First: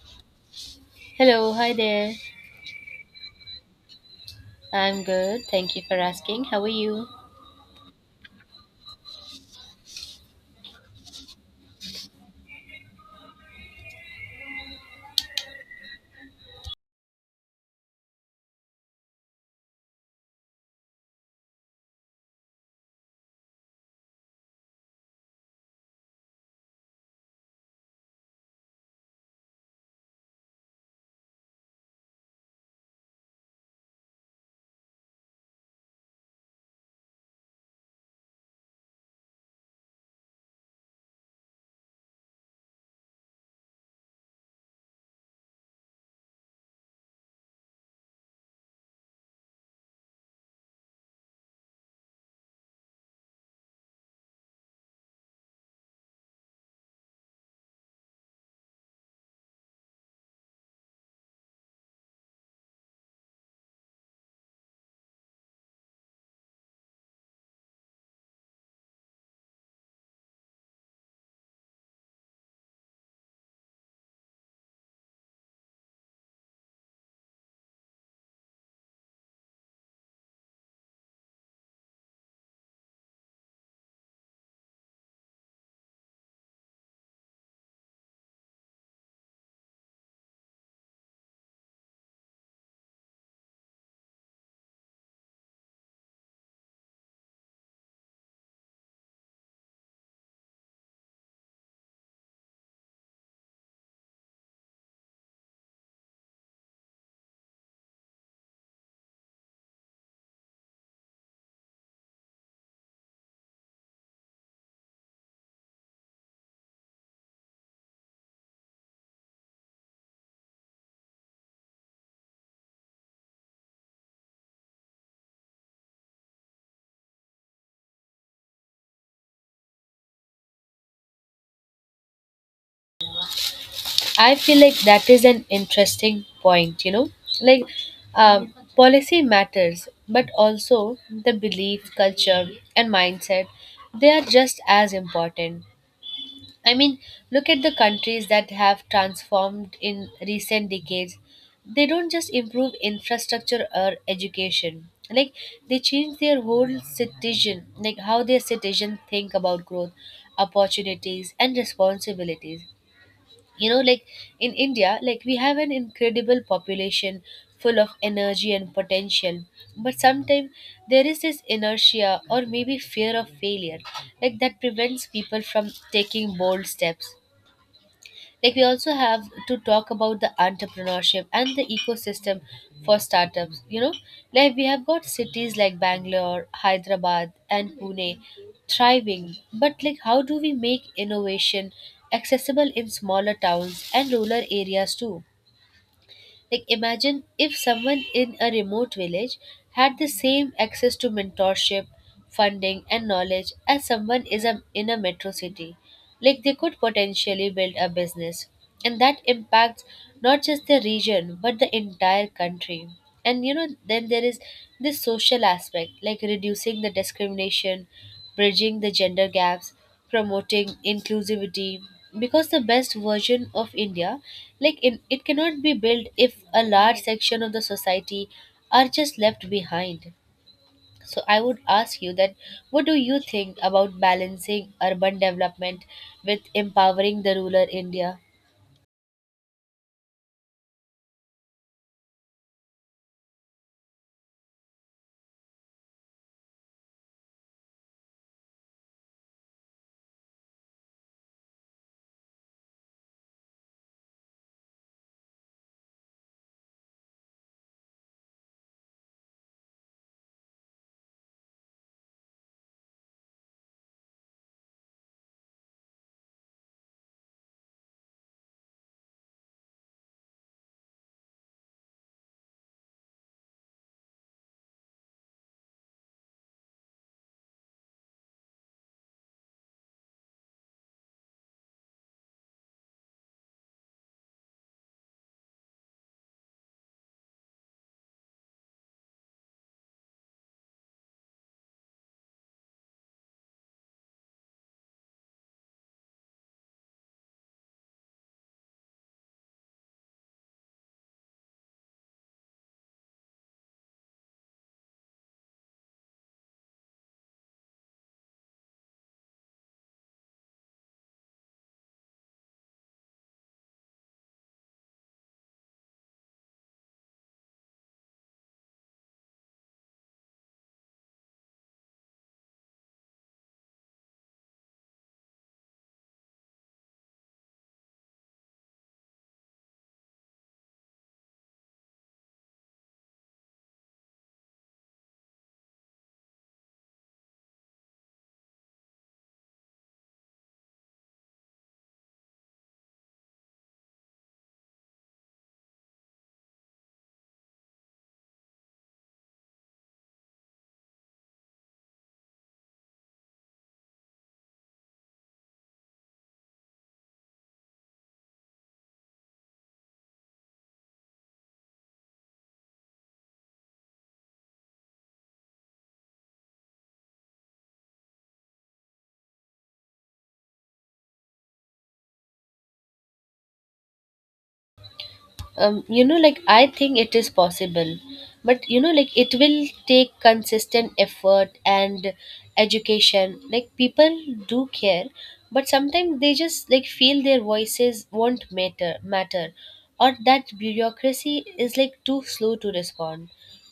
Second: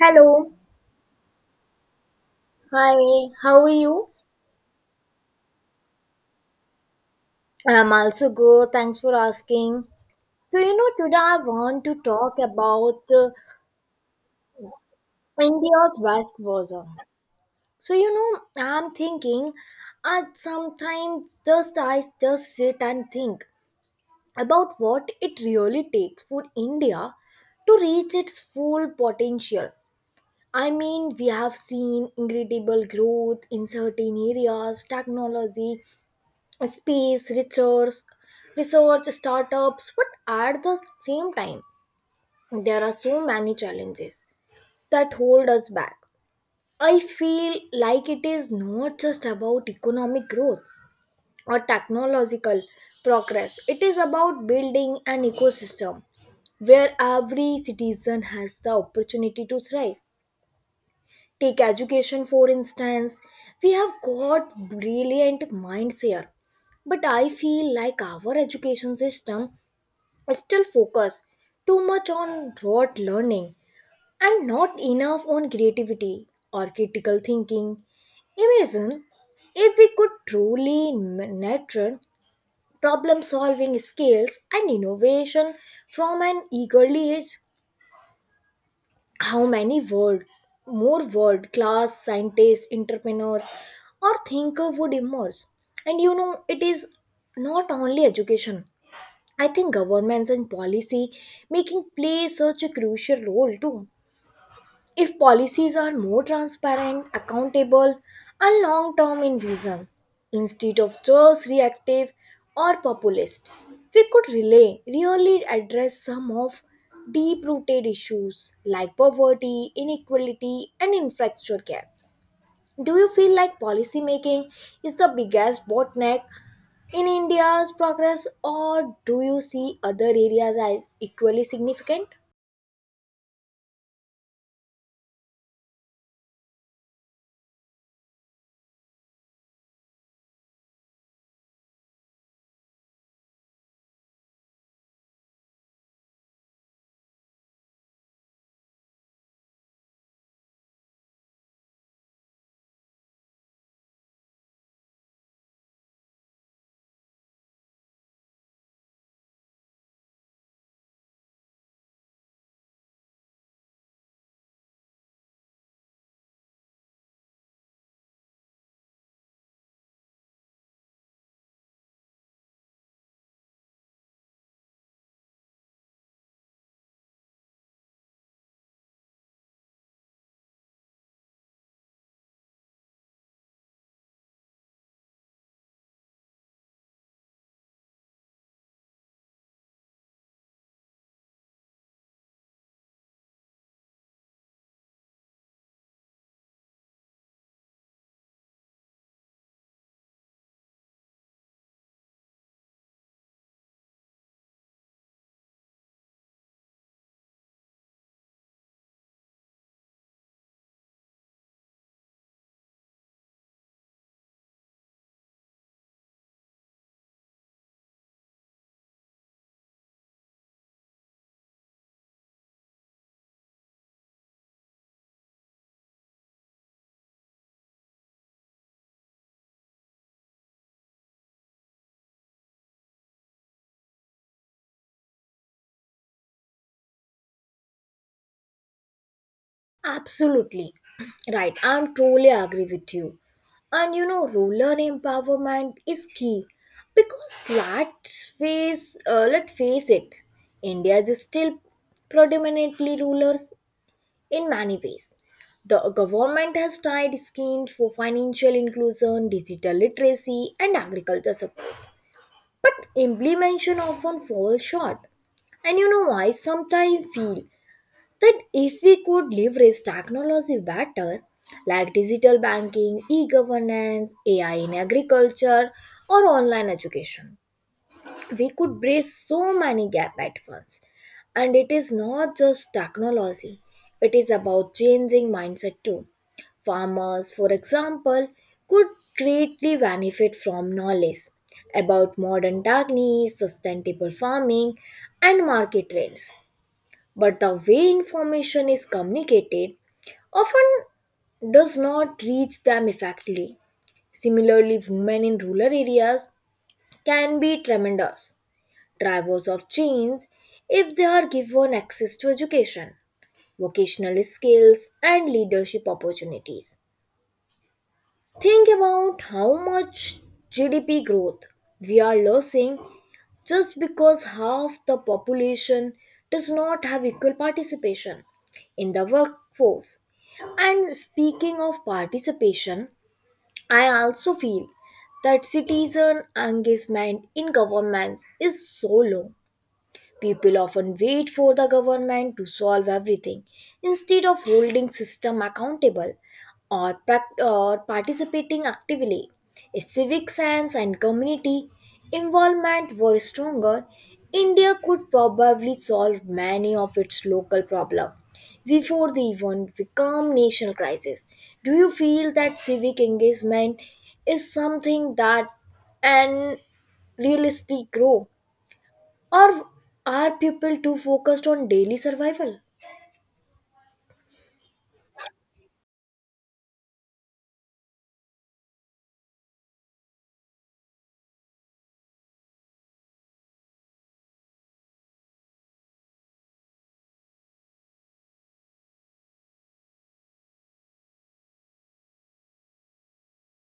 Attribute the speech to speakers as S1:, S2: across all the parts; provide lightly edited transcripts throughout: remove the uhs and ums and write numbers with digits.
S1: Hello.
S2: Hello, hi there.
S1: Hi, how are you?
S2: I'm good. Thank you for asking. How are you?
S1: I'm also good. Thanks for asking. So, you know, today I want to talk about India's West Bazaar. So, you know, I'm thinking, sometimes just I just sit and think about what it really takes for India to reach its full potential. I mean, we have seen incredible growth in certain areas, technology, space research startups, but at the same time, there are so many challenges that hold us back. I feel like it is not just about economic growth or technological progress, it is about building an ecosystem where every citizen has the opportunity to thrive. Take education, for instance. We have got brilliant minds here. But I feel like our education system still focused too much on rote learning and not enough on creativity or critical thinking. Imagine if we could truly nurture problem solving skills and innovation from an early age. How many word more world class scientists, entrepreneurs, or thinker would emerge. And you know, it is not only education. I think governments and policy making play such a crucial role too. If policies are more transparent, accountable, and long term in vision, instead of just reactive or populist, we could really, really address some of deep rooted issues like poverty, inequality, and infrastructure gap. Do you feel like policy making is the biggest bottleneck in India's progress, or do you see other areas as equally significant?
S2: I feel like that is an interesting point, you know? Like, policy matters, but also the belief, culture, and mindset, they are just as important. I mean, look at the countries that have transformed in recent decades. They don't just improve infrastructure or education. Like they change their whole citizen, like how their citizens think about growth, opportunities, and responsibilities. You know, like in India, like we have an incredible population full of energy and potential, but sometimes there is this inertia or maybe fear of failure, like that prevents people from taking bold steps. Like we also have to talk about the entrepreneurship and the ecosystem for startups. You know, like we have got cities like Bangalore, Hyderabad, and Pune thriving, but like how do we make innovation accessible in smaller towns and rural areas too? Like, imagine if someone in a remote village had the same access to mentorship, funding, and knowledge as in a metro city. Like, they could potentially build a business, and that impacts not just the region but the entire country. And you know, then there is this social aspect, like reducing the discrimination, bridging the gender gaps, promoting inclusivity, because the best version of India, it cannot be built if a large section of the society are just left behind. So I would ask you that, what do you think about balancing urban development with empowering the rural India?
S1: Absolutely right. I'm totally agree with you. And you know, ruler empowerment is key because let's face it, India is still predominantly rulers in many ways. The government has tried schemes for financial inclusion, digital literacy, and agriculture support, but implementation often falls short. And you know, I sometimes feel that if we could leverage technology better, like digital banking, e governance, AI in agriculture, or online education, we could bridge so many gaps at once. And it is not just technology, it is about changing mindset too. Farmers, for example, could greatly benefit from knowledge about modern techniques, sustainable farming, and market trends, but the way information is communicated often does not reach them effectively. Similarly, women in rural areas can be tremendous drivers of change if they are given access to education, vocational skills, and leadership opportunities. Think about how much GDP growth we are losing just because half the population does not have equal participation in the workforce. And speaking of participation, I also feel that citizen engagement in governments is so low. People often wait for the government to solve everything instead of holding system accountable, or participating actively. If civic sense and community involvement were stronger, India could probably solve many of its local problems before they even become national crisis. Do you feel that civic engagement is something that and realistically grow? Or are people too focused on daily survival?
S2: You know, like I think it is possible, but you know like it will take consistent effort and education. Like people do care, but sometimes they just like feel their voices won't matter, or that bureaucracy is like too slow to respond.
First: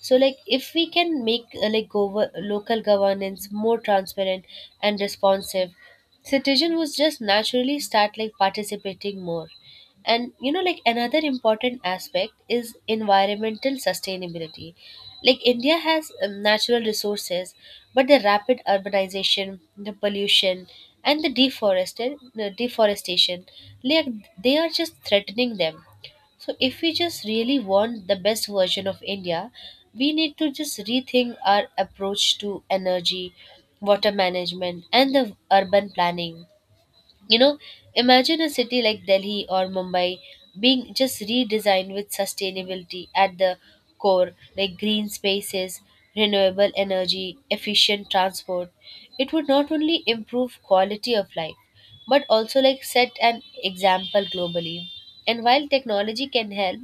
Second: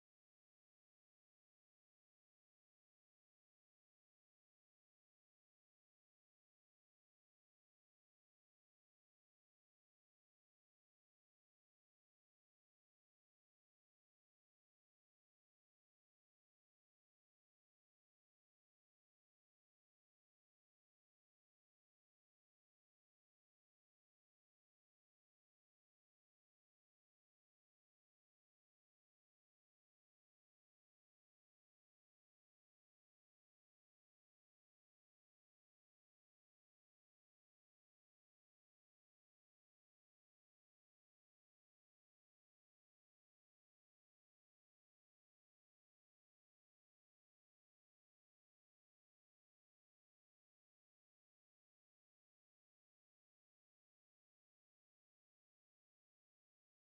S2: So like if we can make like local governance more transparent and responsive, citizen would just naturally start like participating more. And you know, like another important aspect is environmental sustainability. Like India has natural resources, but the rapid urbanization, the pollution, and the deforested the deforestation, like they are just threatening them. So if we just really want the best version of India, we need to just rethink our approach to energy, water management, and the urban planning. You know, imagine a city like Delhi or Mumbai being just redesigned with sustainability at the core, like green spaces, renewable energy, efficient transport. It would not only improve quality of life, but also like set an example globally. And while technology can help,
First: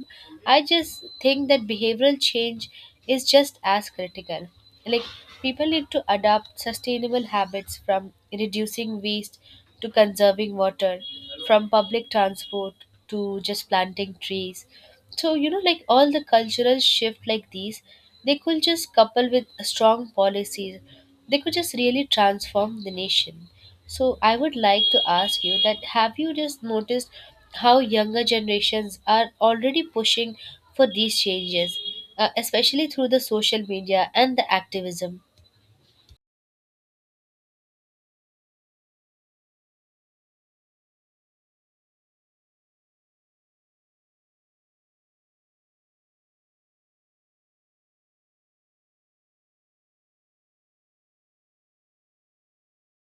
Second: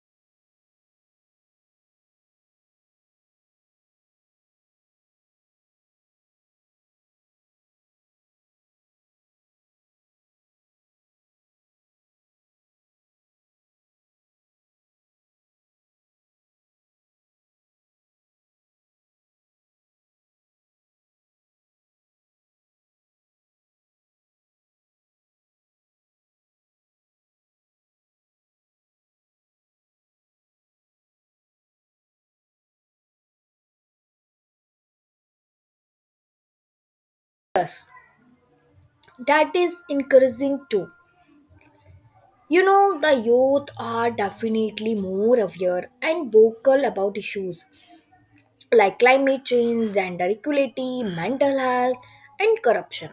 S2: I just think that behavioral change is just as critical. Like, people need to adopt sustainable habits, from reducing waste to conserving water, from public transport to just planting trees. So, you know, like all the cultural shift like these, they could just couple with strong policies. They could just really transform the nation. So I would like to ask you that, have you just noticed how younger generations are already pushing for these changes, especially through the social media and the activism?
S1: That is encouraging too. You know, the youth are definitely more aware and vocal about issues like climate change, gender equality, mental health, and corruption.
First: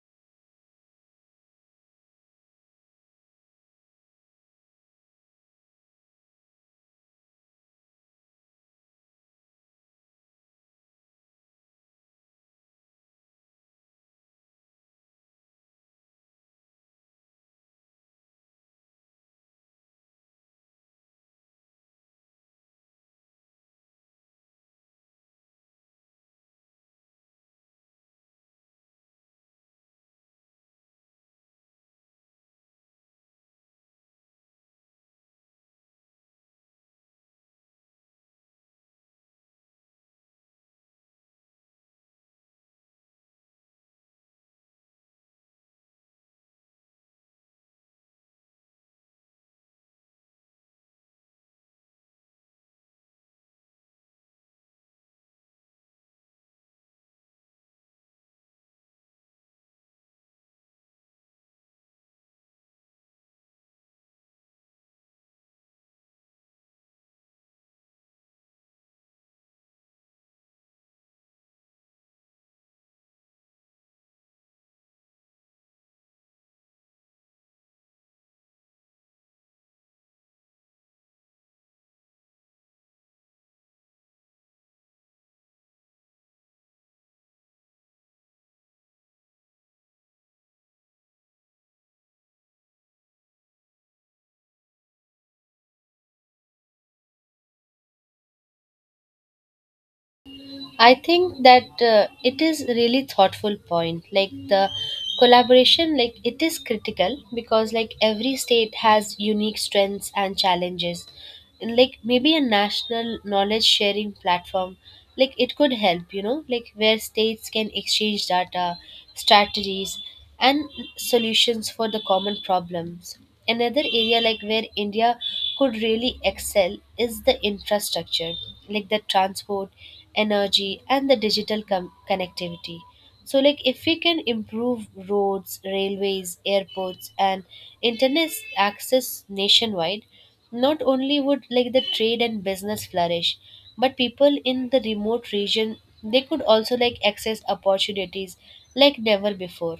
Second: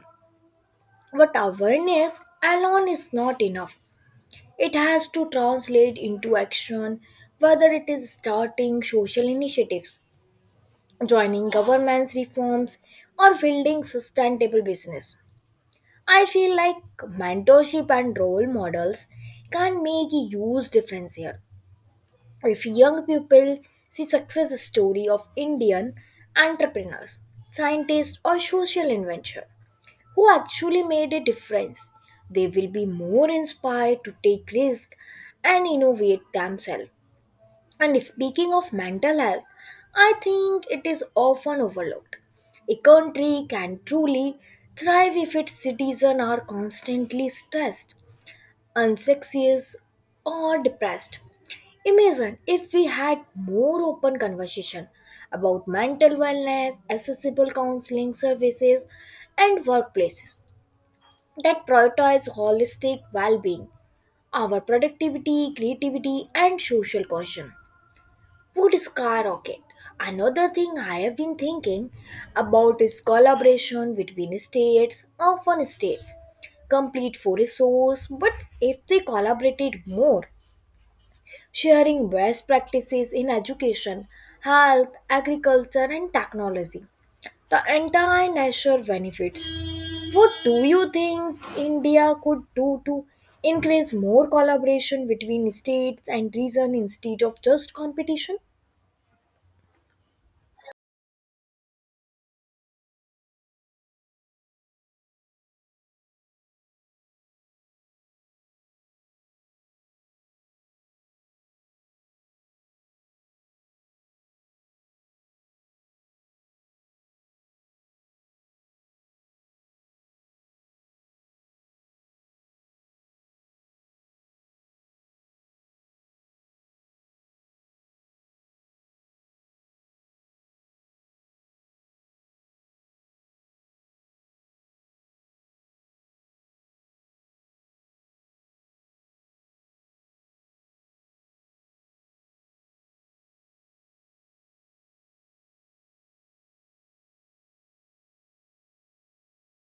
S1: But awareness alone is not enough. It has to translate into action, whether it is starting social initiatives, joining government's reforms, or building sustainable business. I feel like mentorship and role models can make a huge difference here. If young people see success story of Indian entrepreneurs, scientists, or social inventor who actually made a difference, they will be more inspired to take risk and innovate themselves. And speaking of mental health, I think it is often overlooked. A country can truly thrive if its citizens are constantly stressed, anxious, or depressed. Imagine if we had more open conversation about mental wellness, accessible counseling services, and workplaces that prioritize holistic well-being, our productivity, creativity, and social cohesion would skyrocket. Another thing I have been thinking about is collaboration between states or fun states. Complete for resource, but if they collaborated more, sharing best practices in education, health, agriculture, and technology, the entire nation benefits. What do you think India could do to increase more collaboration between states and region instead of just competition?
S2: I think that it is really thoughtful point. Like the collaboration, like it is critical, because like every state has unique strengths and challenges, and like maybe a national knowledge sharing platform, like it could help, you know, like where states can exchange data, strategies, and solutions for the common problems. Another area like where India could really excel is the infrastructure, like the transport, energy, and the digital connectivity. So, like if we can improve roads, railways, airports, and internet access nationwide, not only would like the trade and business flourish, but people in the remote region, they could also like access opportunities like never before.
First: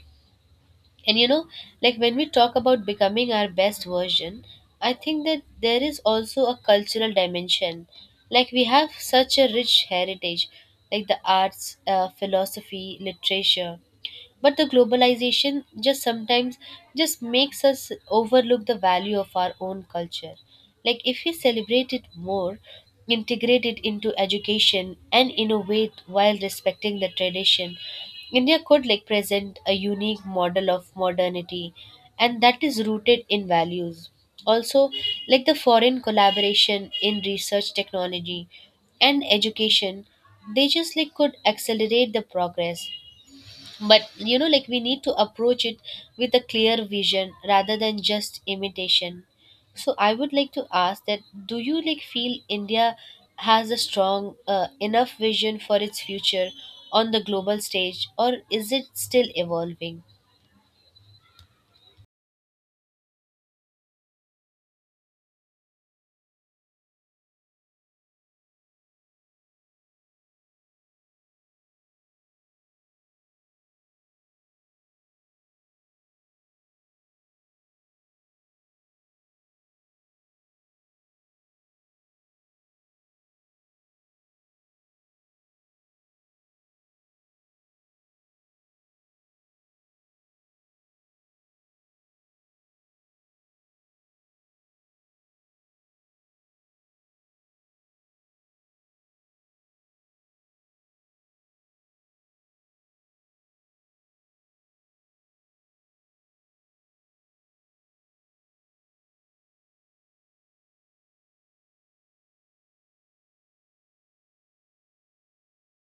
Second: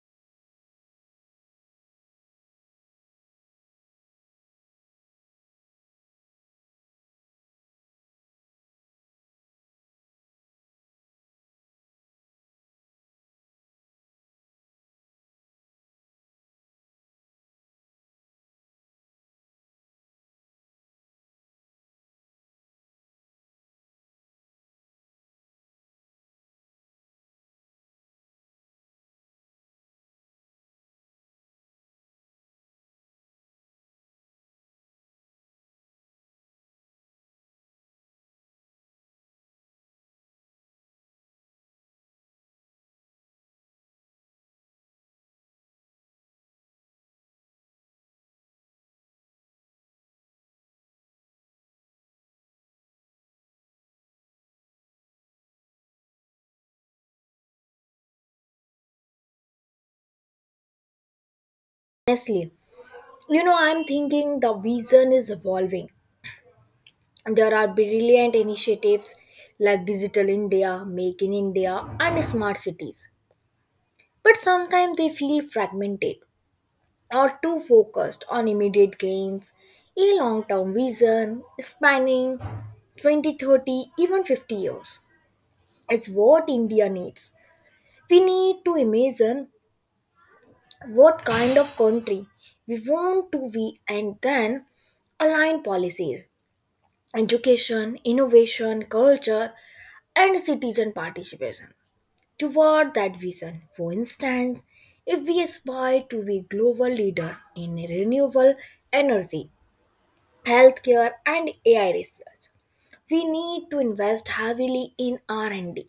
S2: And you know, like when we talk about becoming our best version, I think that there is also a cultural dimension. Like we have such a rich heritage, like the arts, philosophy, literature. But the globalization just sometimes just makes us overlook the value of our own culture. Like if we celebrate it more, integrate it into education and innovate while respecting the tradition, India could like present a unique model of modernity, and that is rooted in values. Also, like the foreign collaboration in research technology and education, they just like could accelerate the progress. But you know like we need to approach it with a clear vision rather than just imitation. So I would like to ask that, do you like feel India has a strong enough vision for its future on the global stage, or is it still evolving?
S1: Honestly, you know, I'm thinking the vision is evolving. There are brilliant initiatives like digital india, make in india, and smart cities, but sometimes they feel fragmented or too focused on immediate gains. A long-term vision spanning 20 30, even 50 years, is what india needs. We need to imagine what kind of country we want to be, and then align policies, education, innovation, culture, and citizen participation toward that vision. For instance, if we aspire to be global leader in renewable energy, healthcare, and AI research, we need to invest heavily in R&D,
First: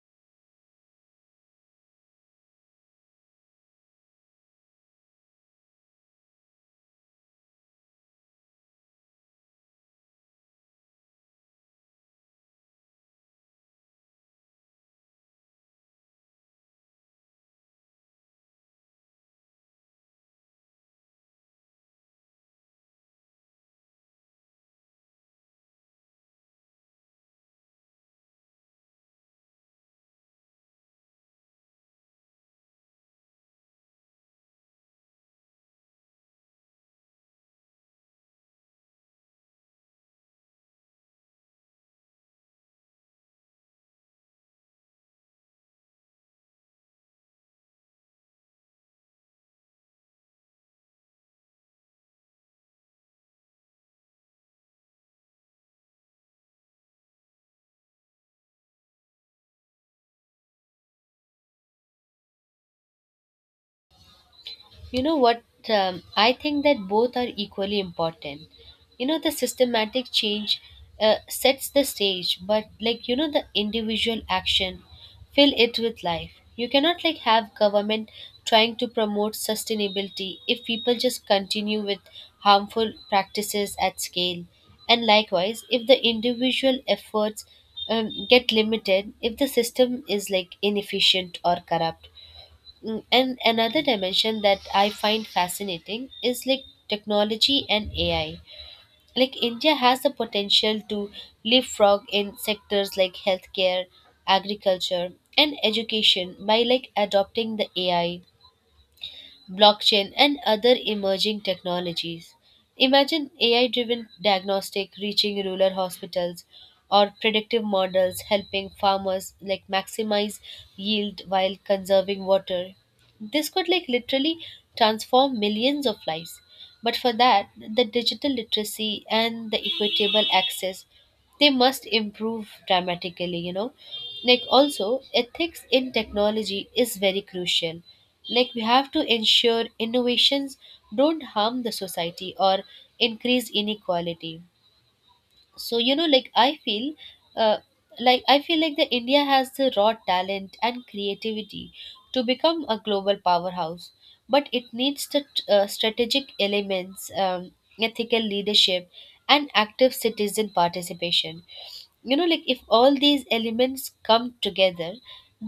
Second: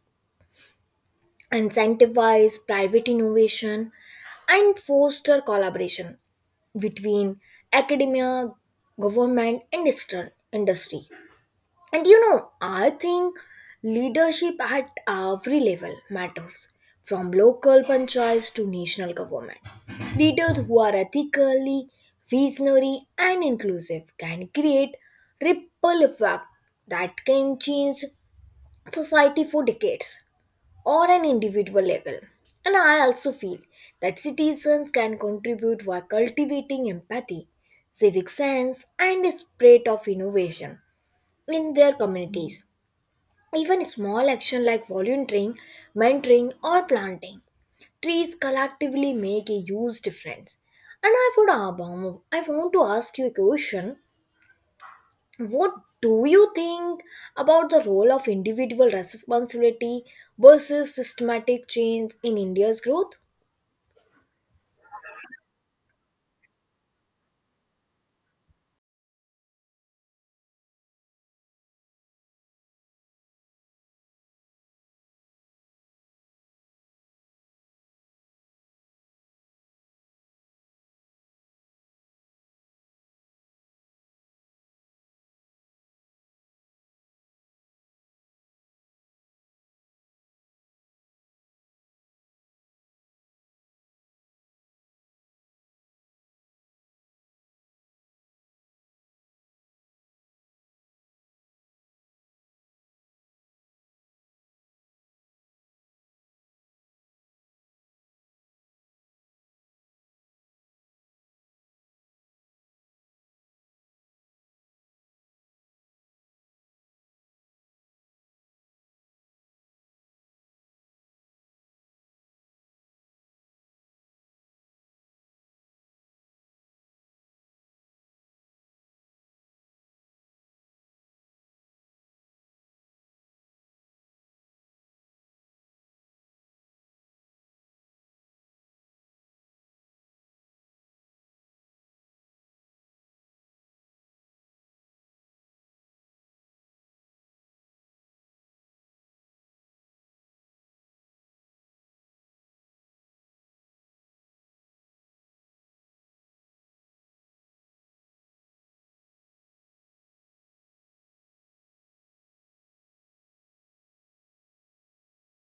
S1: incentivize private innovation, and foster collaboration between academia, government, and industry. And you know, I think leadership at every level matters, from local panchayats to national government. Leaders who are ethically visionary and inclusive can create ripple effect that can change society for decades or an individual level. And I also feel that citizens can contribute by cultivating empathy, civic sense, and a spirit of innovation in their communities. Even small action like volunteering, mentoring, or planting trees collectively make a huge difference. And I would ab- I want to ask you a question. What do you think about the role of individual responsibility versus systematic change in India's growth?
S2: You know what? I think that both are equally important. You know, the systematic change sets the stage, but like, you know, the individual action, fill it with life. You cannot like have government trying to promote sustainability if people just continue with harmful practices at scale. And likewise, if the individual efforts get limited, if the system is like inefficient or corrupt. Mm. And another dimension that I find fascinating is like technology and AI. Like India has the potential to leapfrog in sectors like healthcare, agriculture, and education by like adopting the AI, blockchain, and other emerging technologies. Imagine AI driven diagnostic reaching rural hospitals, or predictive models helping farmers like maximize yield while conserving water. This could like literally transform millions of lives. But for that, the digital literacy and the equitable access, they must improve dramatically. You know, like also ethics in technology is very crucial. Like we have to ensure innovations don't harm the society or increase inequality. So you know, uh, like I feel like that India has the raw talent and creativity to become a global powerhouse, but it needs the strategic elements, ethical leadership, and active citizen participation. You know, like if all these elements come together,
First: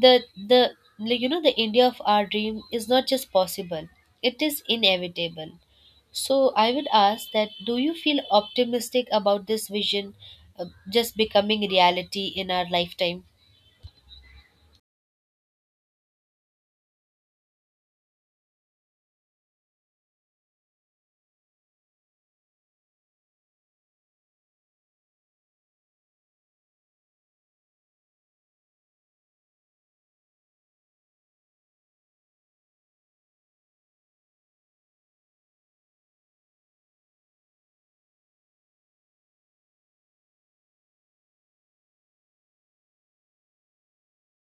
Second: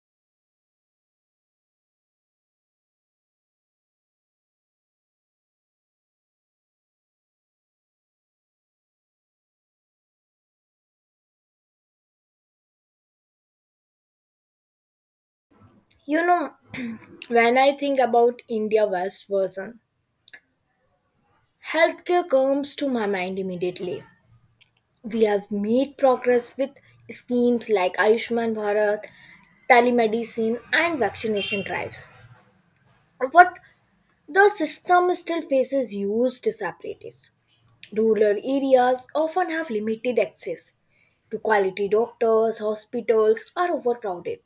S2: the the like, you know, the India of our dream is not just possible, it is inevitable. So I would ask that, do you feel optimistic about this vision just becoming reality in our lifetime?
S1: You know, when I think about India West version, healthcare comes to my mind immediately. We have made progress with schemes like Ayushman Bharat, telemedicine, and vaccination drives. But the system still faces huge disparities. Rural areas often have limited access to quality doctors, hospitals are overcrowded,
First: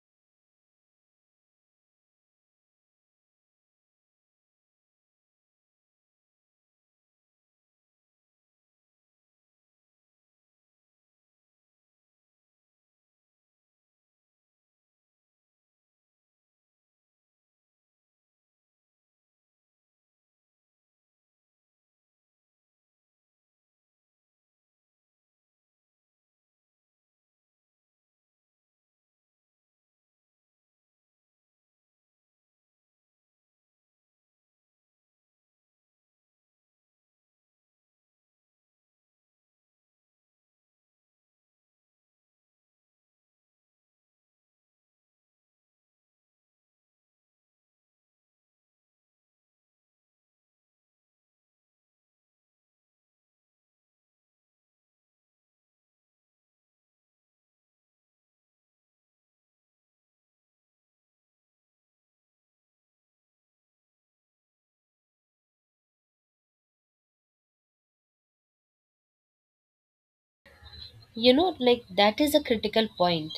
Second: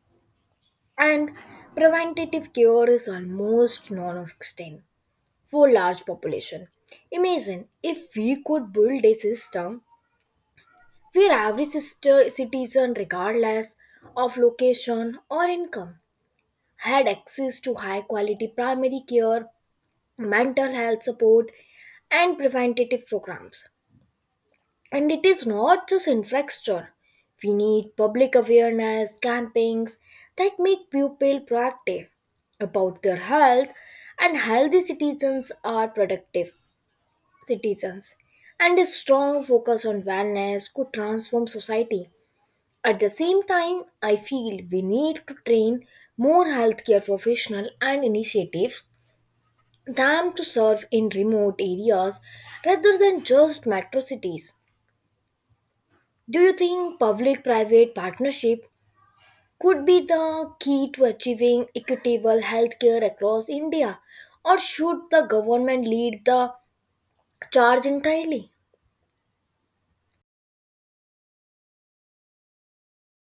S1: and preventative care is almost non existent for large population. Imagine if we could build a system where every sister citizen, regardless of location or income, had access to high quality primary care, mental health support, and preventative programs. And it is not just infrastructure. We need public awareness campaigns that make people proactive about their health, and healthy citizens are productive citizens. And a strong focus on wellness could transform society. At the same time, I feel we need to train more healthcare professionals and initiatives them to serve in remote areas rather than just metro cities. Do you think public private partnership could be the key to achieving equitable healthcare across India, or should the government lead the charge entirely?
S2: You know, like that is a critical point.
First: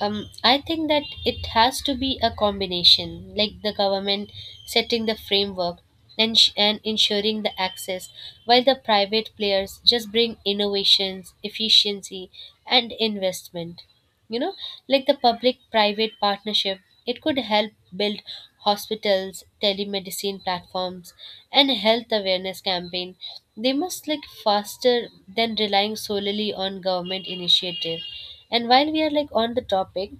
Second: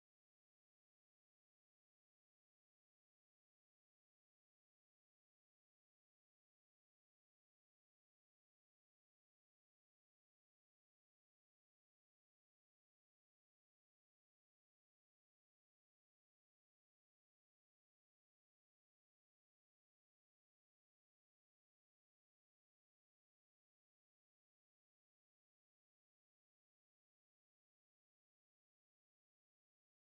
S2: I think that it has to be a combination, like the government setting the framework and, and ensuring the access, while the private players just bring innovations, efficiency, and investment. You know, like the public private partnership, it could help build hospitals, telemedicine platforms, and health awareness campaign. They must like faster than relying solely on government initiative. And while we are like on the topic,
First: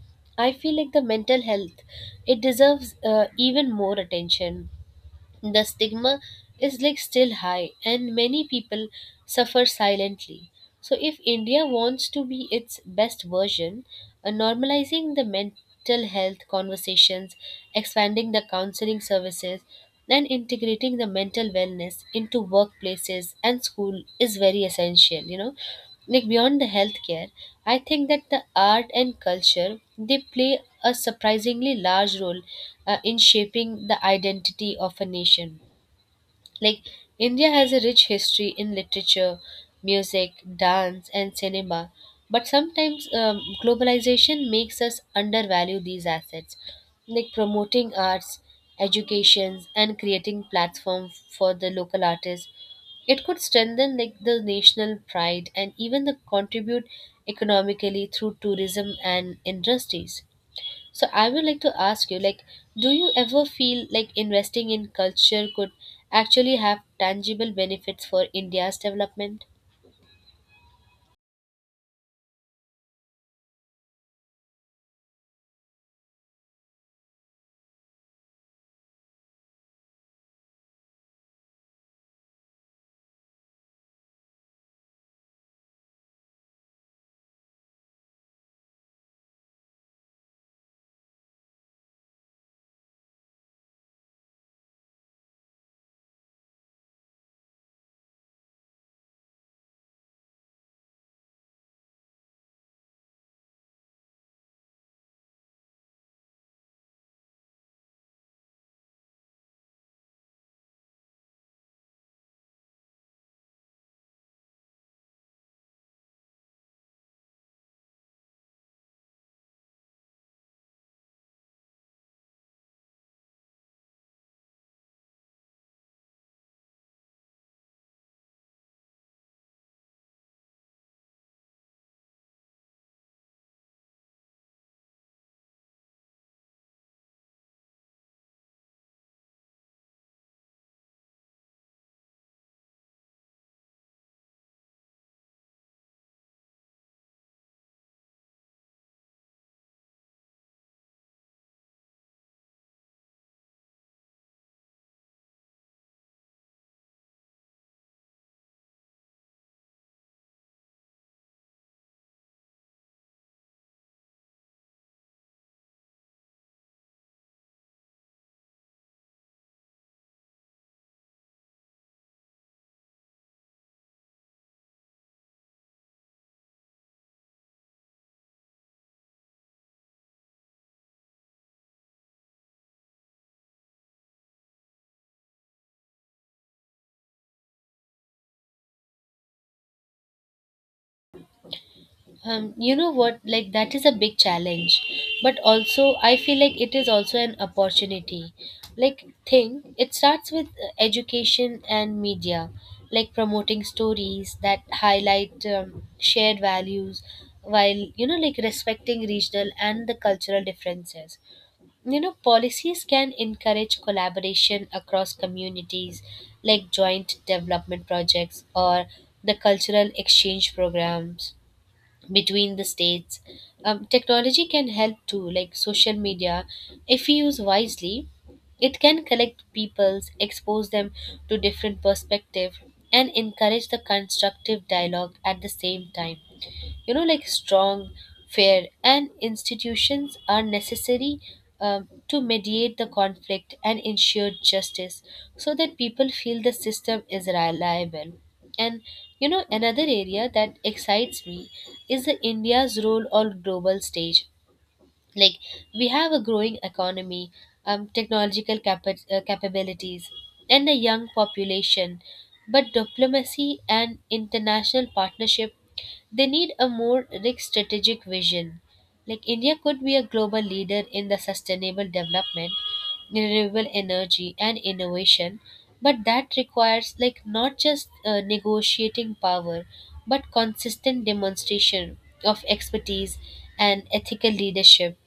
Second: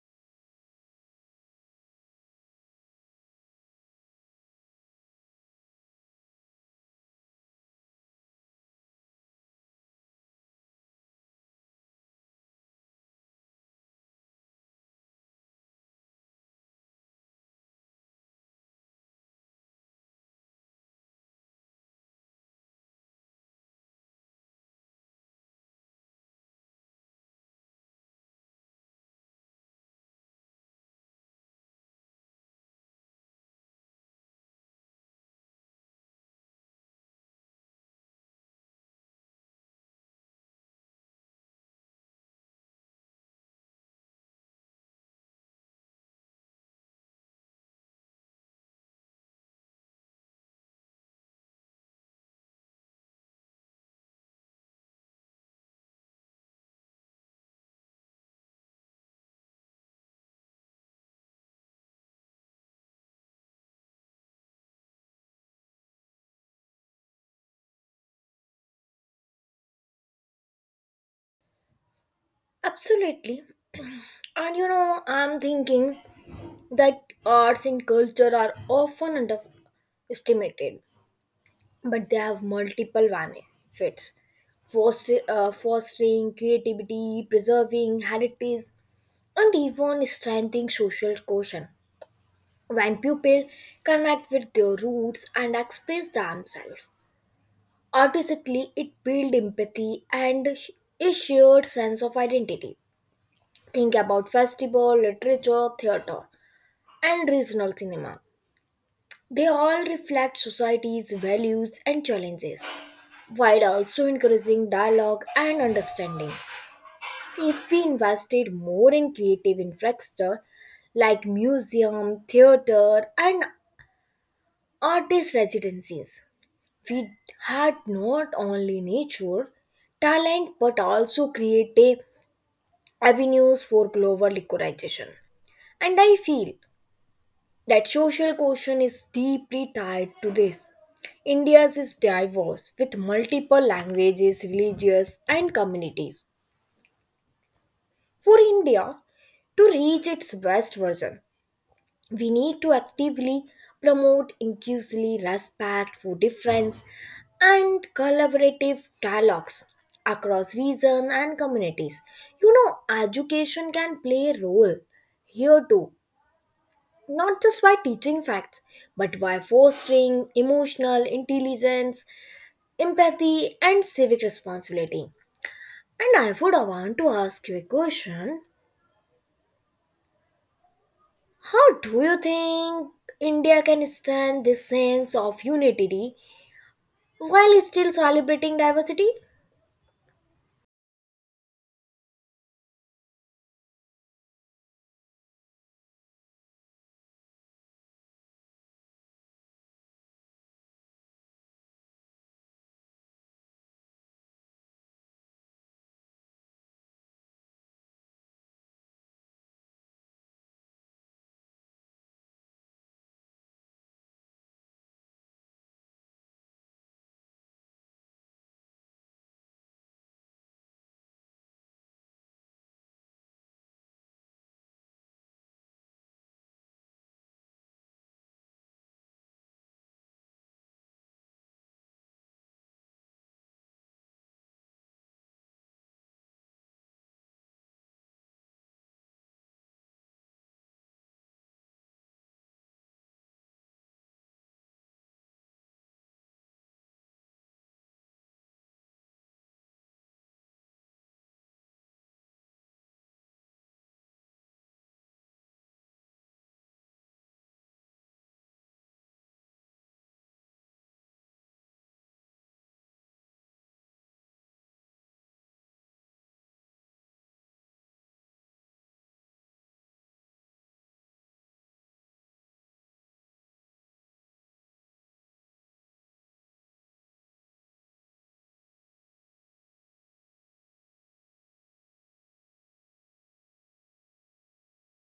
S2: I feel like the mental health, it deserves even more attention. The stigma is like still high, and many people suffer silently. So, if India wants to be its best version, normalizing the mental health conversations, expanding the counseling services, and integrating the mental wellness into workplaces and school is very essential. You know, like beyond the healthcare, I think that the art and culture, they play a surprisingly large role in shaping the identity of a nation. Like, India has a rich history in literature, music, dance, and cinema, but sometimes globalization makes us undervalue these assets. Like, promoting arts, educations, and creating platform for the local artists, it could strengthen like the national pride and even the contribute economically through tourism and industries. So I would like to ask you, like, do you ever feel like investing in culture could actually have tangible benefits for India's development?
S1: Absolutely. And you know, I'm thinking that arts and culture are often underestimated, but they have multiple benefits. Fostering creativity, preserving heritage, and even strengthening social cohesion. When people connect with their roots and express themselves artistically, it builds empathy and a shared sense of identity. Think about festival, literature, theater, and regional cinema. They all reflect society's values and challenges, while also encouraging dialogue and understanding. If we invested more in creative infrastructure like museum, theater, and artist residencies, we had not only nature, talent, but also creative avenues for global equalization. And I feel that social question is deeply tied to this. India's is diverse with multiple languages, religions, and communities. For India to reach its best version, we need to actively promote inclusively respect for difference and collaborative dialogues across region and communities. You know, education can play a role here too, not just by teaching facts, but by fostering emotional intelligence, empathy, and civic responsibility. And I would want to ask you a question. How do you think India can stand this sense of unity while still celebrating diversity?
S2: You know what, like that is a big challenge, but also I feel like it is also an opportunity. Like thing, it starts with education and media, like promoting stories that highlight shared values, while you know like respecting regional and the cultural differences. You know, policies can encourage collaboration across communities, like joint development projects or the cultural exchange programs between the states. Technology can help too, like social media. If we use wisely, it can collect peoples, expose them to different perspectives, and encourage the constructive dialogue. At the same time, you know, like strong fair and institutions are necessary to mediate the conflict and ensure justice, so that people feel the system is reliable. And you know, another area that excites me is the India's role on global stage. Like we have a growing economy, technological capabilities, and a young population, but diplomacy and international partnership, they need a more like strategic vision. Like India could be a global leader in the sustainable development, renewable energy and innovation, but that requires like not just negotiating power, but consistent demonstration of expertise and ethical leadership.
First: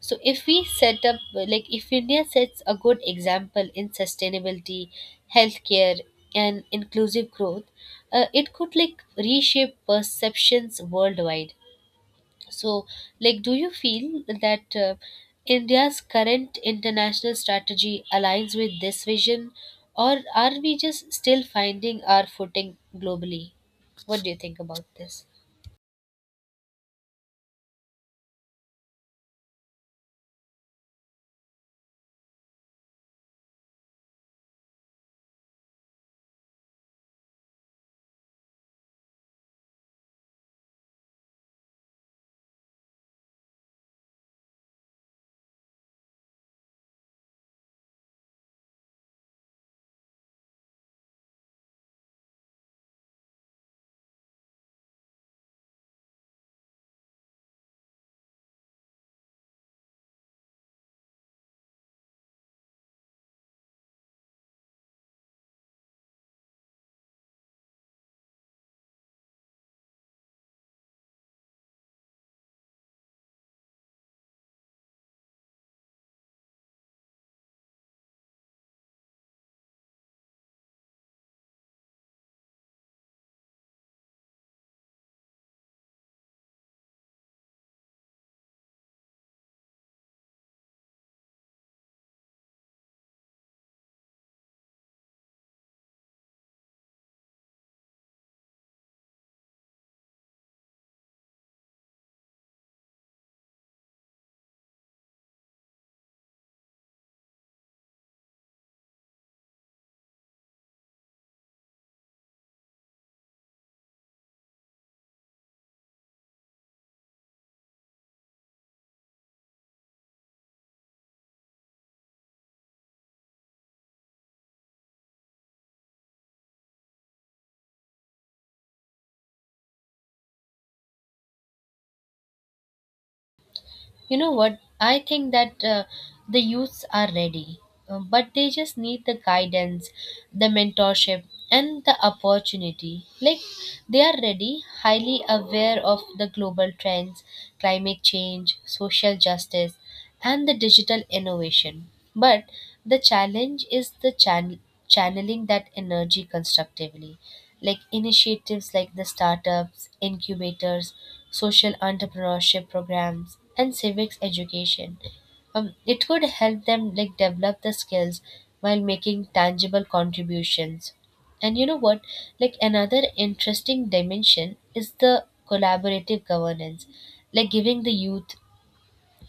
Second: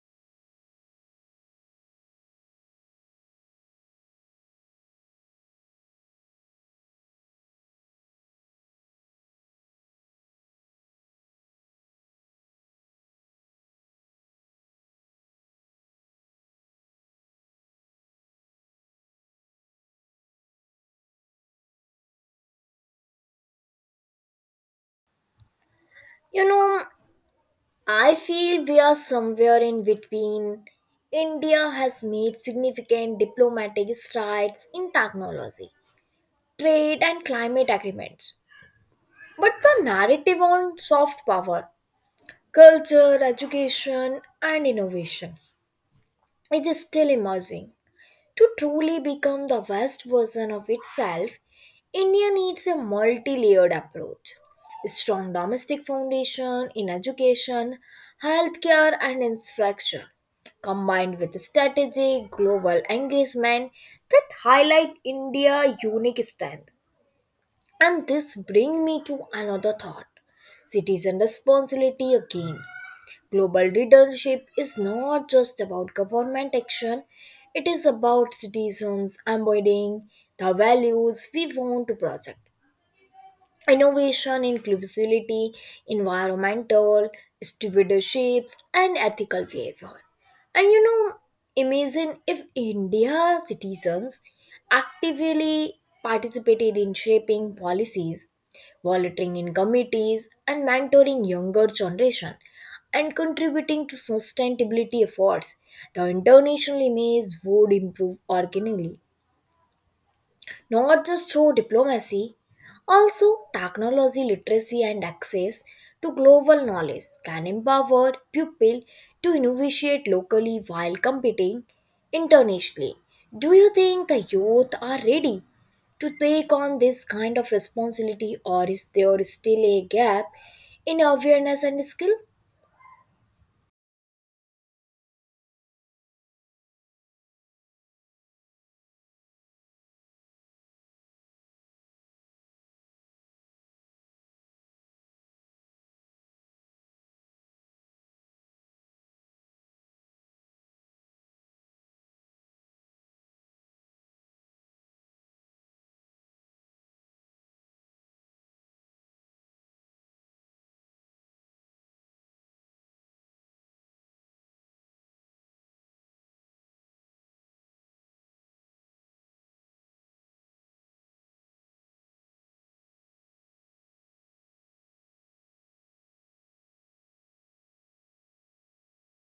S2: So if we set up, like if India sets a good example in sustainability, healthcare, and inclusive growth, it could like reshape perceptions worldwide. So, like, do you feel that India's current international strategy aligns with this vision, or are we just still finding our footing globally? What do you think about this?
S1: You know, I feel we are somewhere in between. India has made significant diplomatic strides in technology, trade, and climate agreements. But the narrative on soft power, culture, education, and innovation is still emerging. To truly become the best version of itself, India needs a multi layered approach. A strong domestic foundation in education, healthcare, and instruction, combined with strategic global engagement that highlight India's unique strength. And this bring me to another thought. Citizen responsibility again. Global leadership is not just about government action, it is about citizens embodying the values we want to project, innovation, inclusivity, environmental stewardship, and ethical behavior. And you know, imagine if India citizens actively participated in shaping policies, volunteering in committees, and mentoring younger generation, and contributing to sustainability efforts. The international image would improve organically not just through diplomacy, also technology literacy and access to global knowledge can empower pupil to innovate locally while competing internationally. Do you think the youth are ready to take on this kind of responsibility, or is there still a gap in awareness and skill?
S2: You know what? I think that the youths are ready, but they just need the guidance, the mentorship, and the opportunity. Like they are ready, highly aware of the global trends, climate change, social justice, and the digital innovation. But the challenge is the channeling that energy constructively, like initiatives like the startups, incubators, social entrepreneurship programs, and civics education. It could help them like develop the skills while making tangible contributions. And you know what? Like another interesting dimension is the collaborative governance, like giving the youth,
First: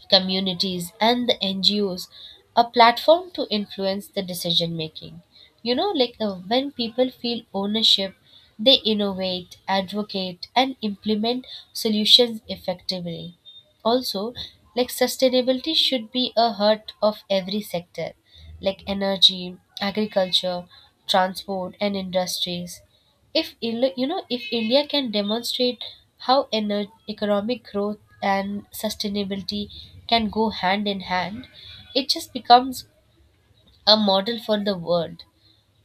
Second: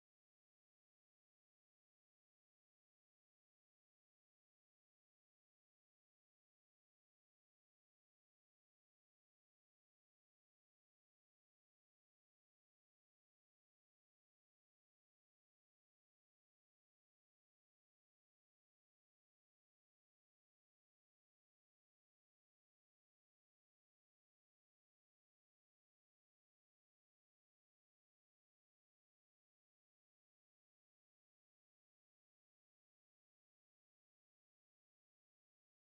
S2: communities, and the NGOs a platform to influence the decision making. You know, like when people feel ownership, they innovate, advocate, and implement solutions effectively. Also, like sustainability should be a heart of every sector, like energy, agriculture, transport, and industries. If Ill- You know, if India can demonstrate how economic growth and sustainability can go hand in hand, it just becomes a model for the world.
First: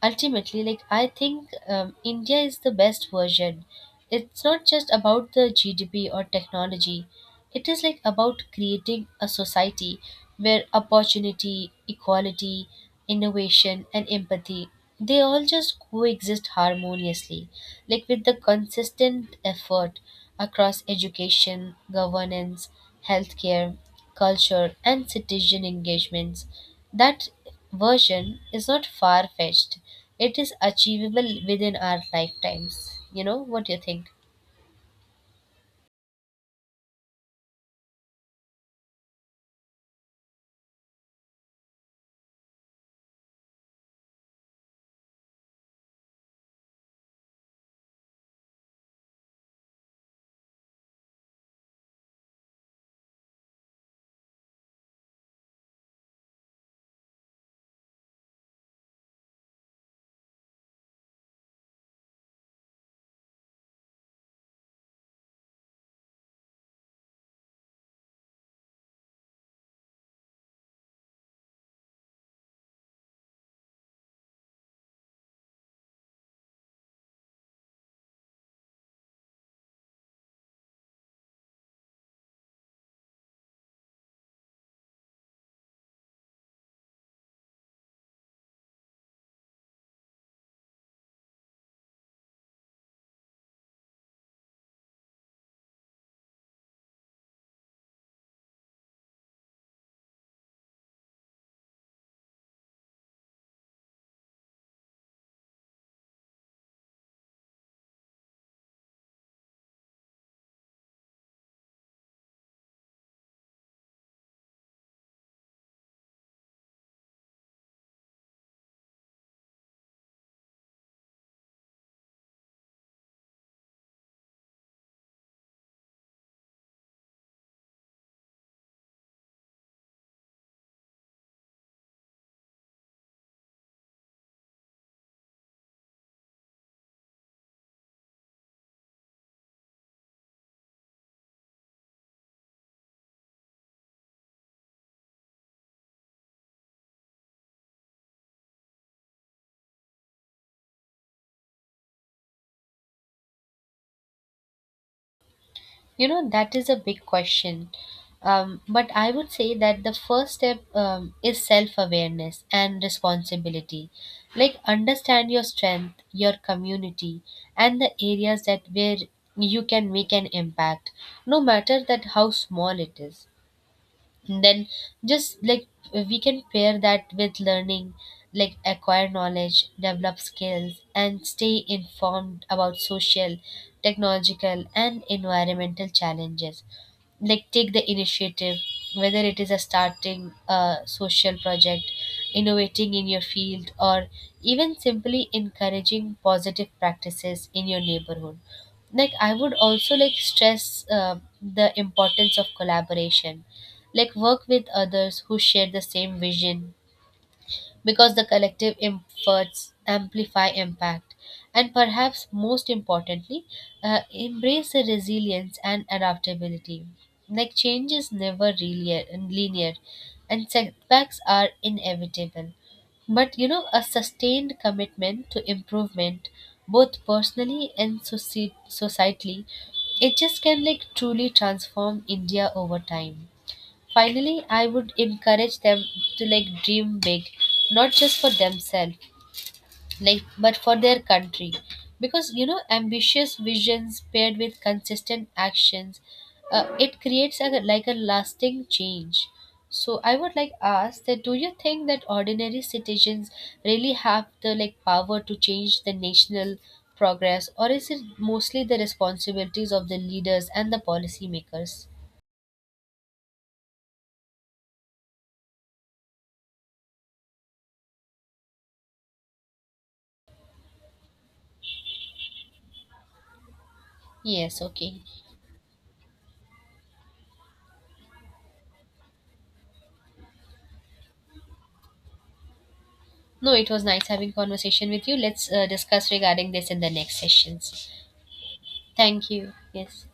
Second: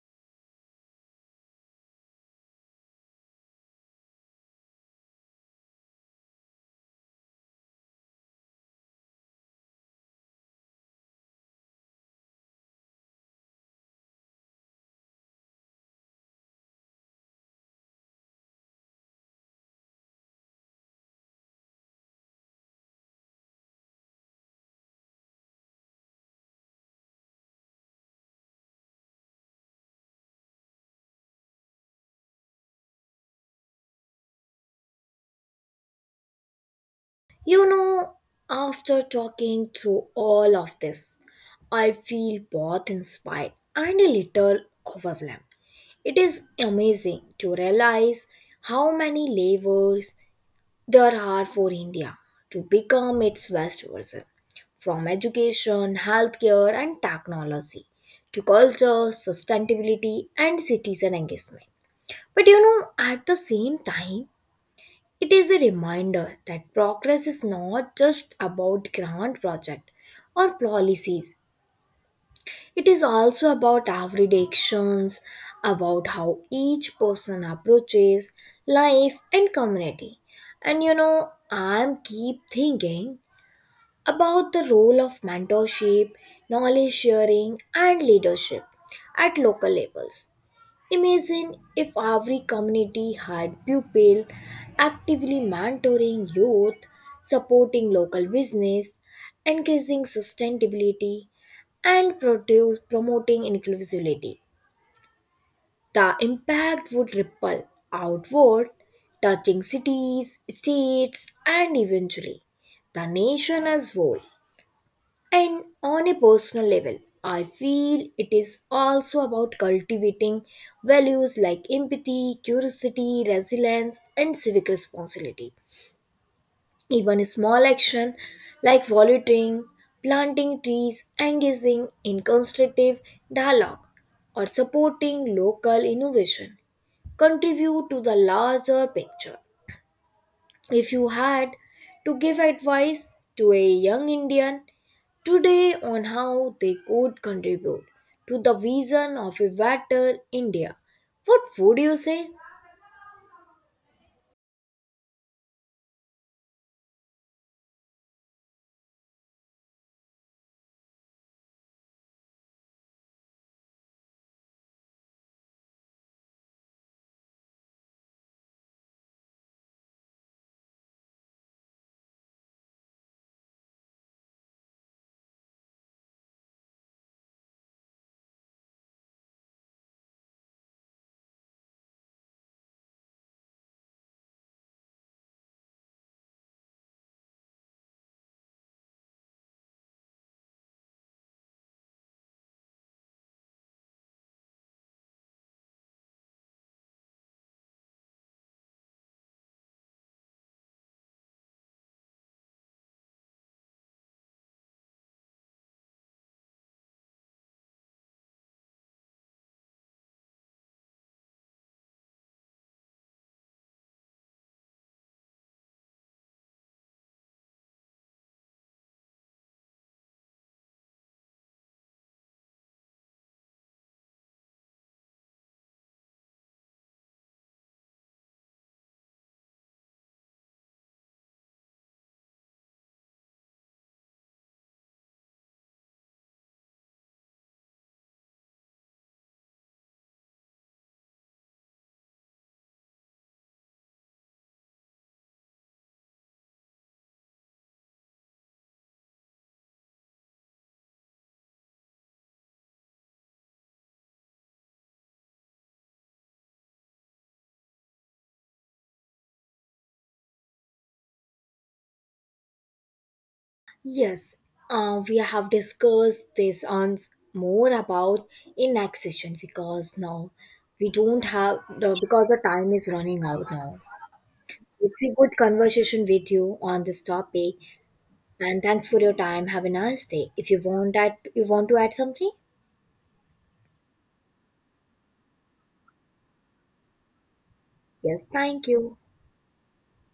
S2: Ultimately, like I think India is the best version, it's not just about the GDP or technology, it is like about creating a society where opportunity, equality, innovation, and empathy, they all just coexist harmoniously. Like with the consistent effort across education, governance, healthcare, culture, and citizen engagements, that version is not far fetched. It is achievable within our lifetimes. You know, what do you think?
S1: You know, after talking through all of this, I feel both inspired and a little overwhelmed. It is amazing to realize how many layers there are for India to become its best version, from education, healthcare, and technology to culture, sustainability, and citizen engagement. But you know, at the same time, it is a reminder that progress is not just about grand projects or policies. It is also about everyday actions, about how each person approaches life and community. And you know, I'm keep thinking about the role of mentorship, knowledge sharing, and leadership at local levels. Imagine if every community had pupil actively mentoring youth, supporting local business, increasing sustainability, and promoting inclusivity. The impact would ripple outward, touching cities, states, and eventually the nation as whole. And on a personal level, I feel it is also about cultivating values like empathy, curiosity, resilience, and civic responsibility. Even a small action like volunteering, planting trees, engaging in constructive dialogue, or supporting local innovation contribute to the larger picture. If you had to give advice to a young Indian today on how they could contribute to the vision of a better India, what would you say?
S2: You know, that is a big question. But I would say that the first step is self awareness and responsibility. Like, understand your strength, your community, and the areas that where you can make an impact, no matter that how small it is. And then just like we can pair that with learning, like acquire knowledge, develop skills, and stay informed about social, technological, and environmental challenges. Like take the initiative, whether it is a starting a social project, innovating in your field, or even simply encouraging positive practices in your neighborhood. Like I would also like stress the importance of collaboration, like work with others who share the same vision, because the collective efforts amplify impact. And perhaps most importantly, embrace the resilience and adaptability. Like change is never linear, and setbacks are inevitable. But you know, a sustained commitment to improvement, both personally and societally, it just can like truly transform India over time. Finally, I would encourage them to like dream big, not just for themselves, like but for their country. Because you know, ambitious visions paired with consistent actions, it creates like a lasting change. So I would like ask that, do you think that ordinary citizens really have the like power to change the national progress, or is it mostly the responsibilities of the leaders and the policymakers?
S1: Yes, we have discussed this on more about in next session, because now we don't have the, because the time is running out now.
S2: Yes,
S1: It's
S2: okay.
S1: a good conversation with you on this topic, and thanks for your time. Have a nice day. If you want that, you want to add something.
S2: No, it was nice having conversation with you. Let's discuss regarding this in the next sessions.
S1: Yes, thank you.
S2: Thank you. Yes.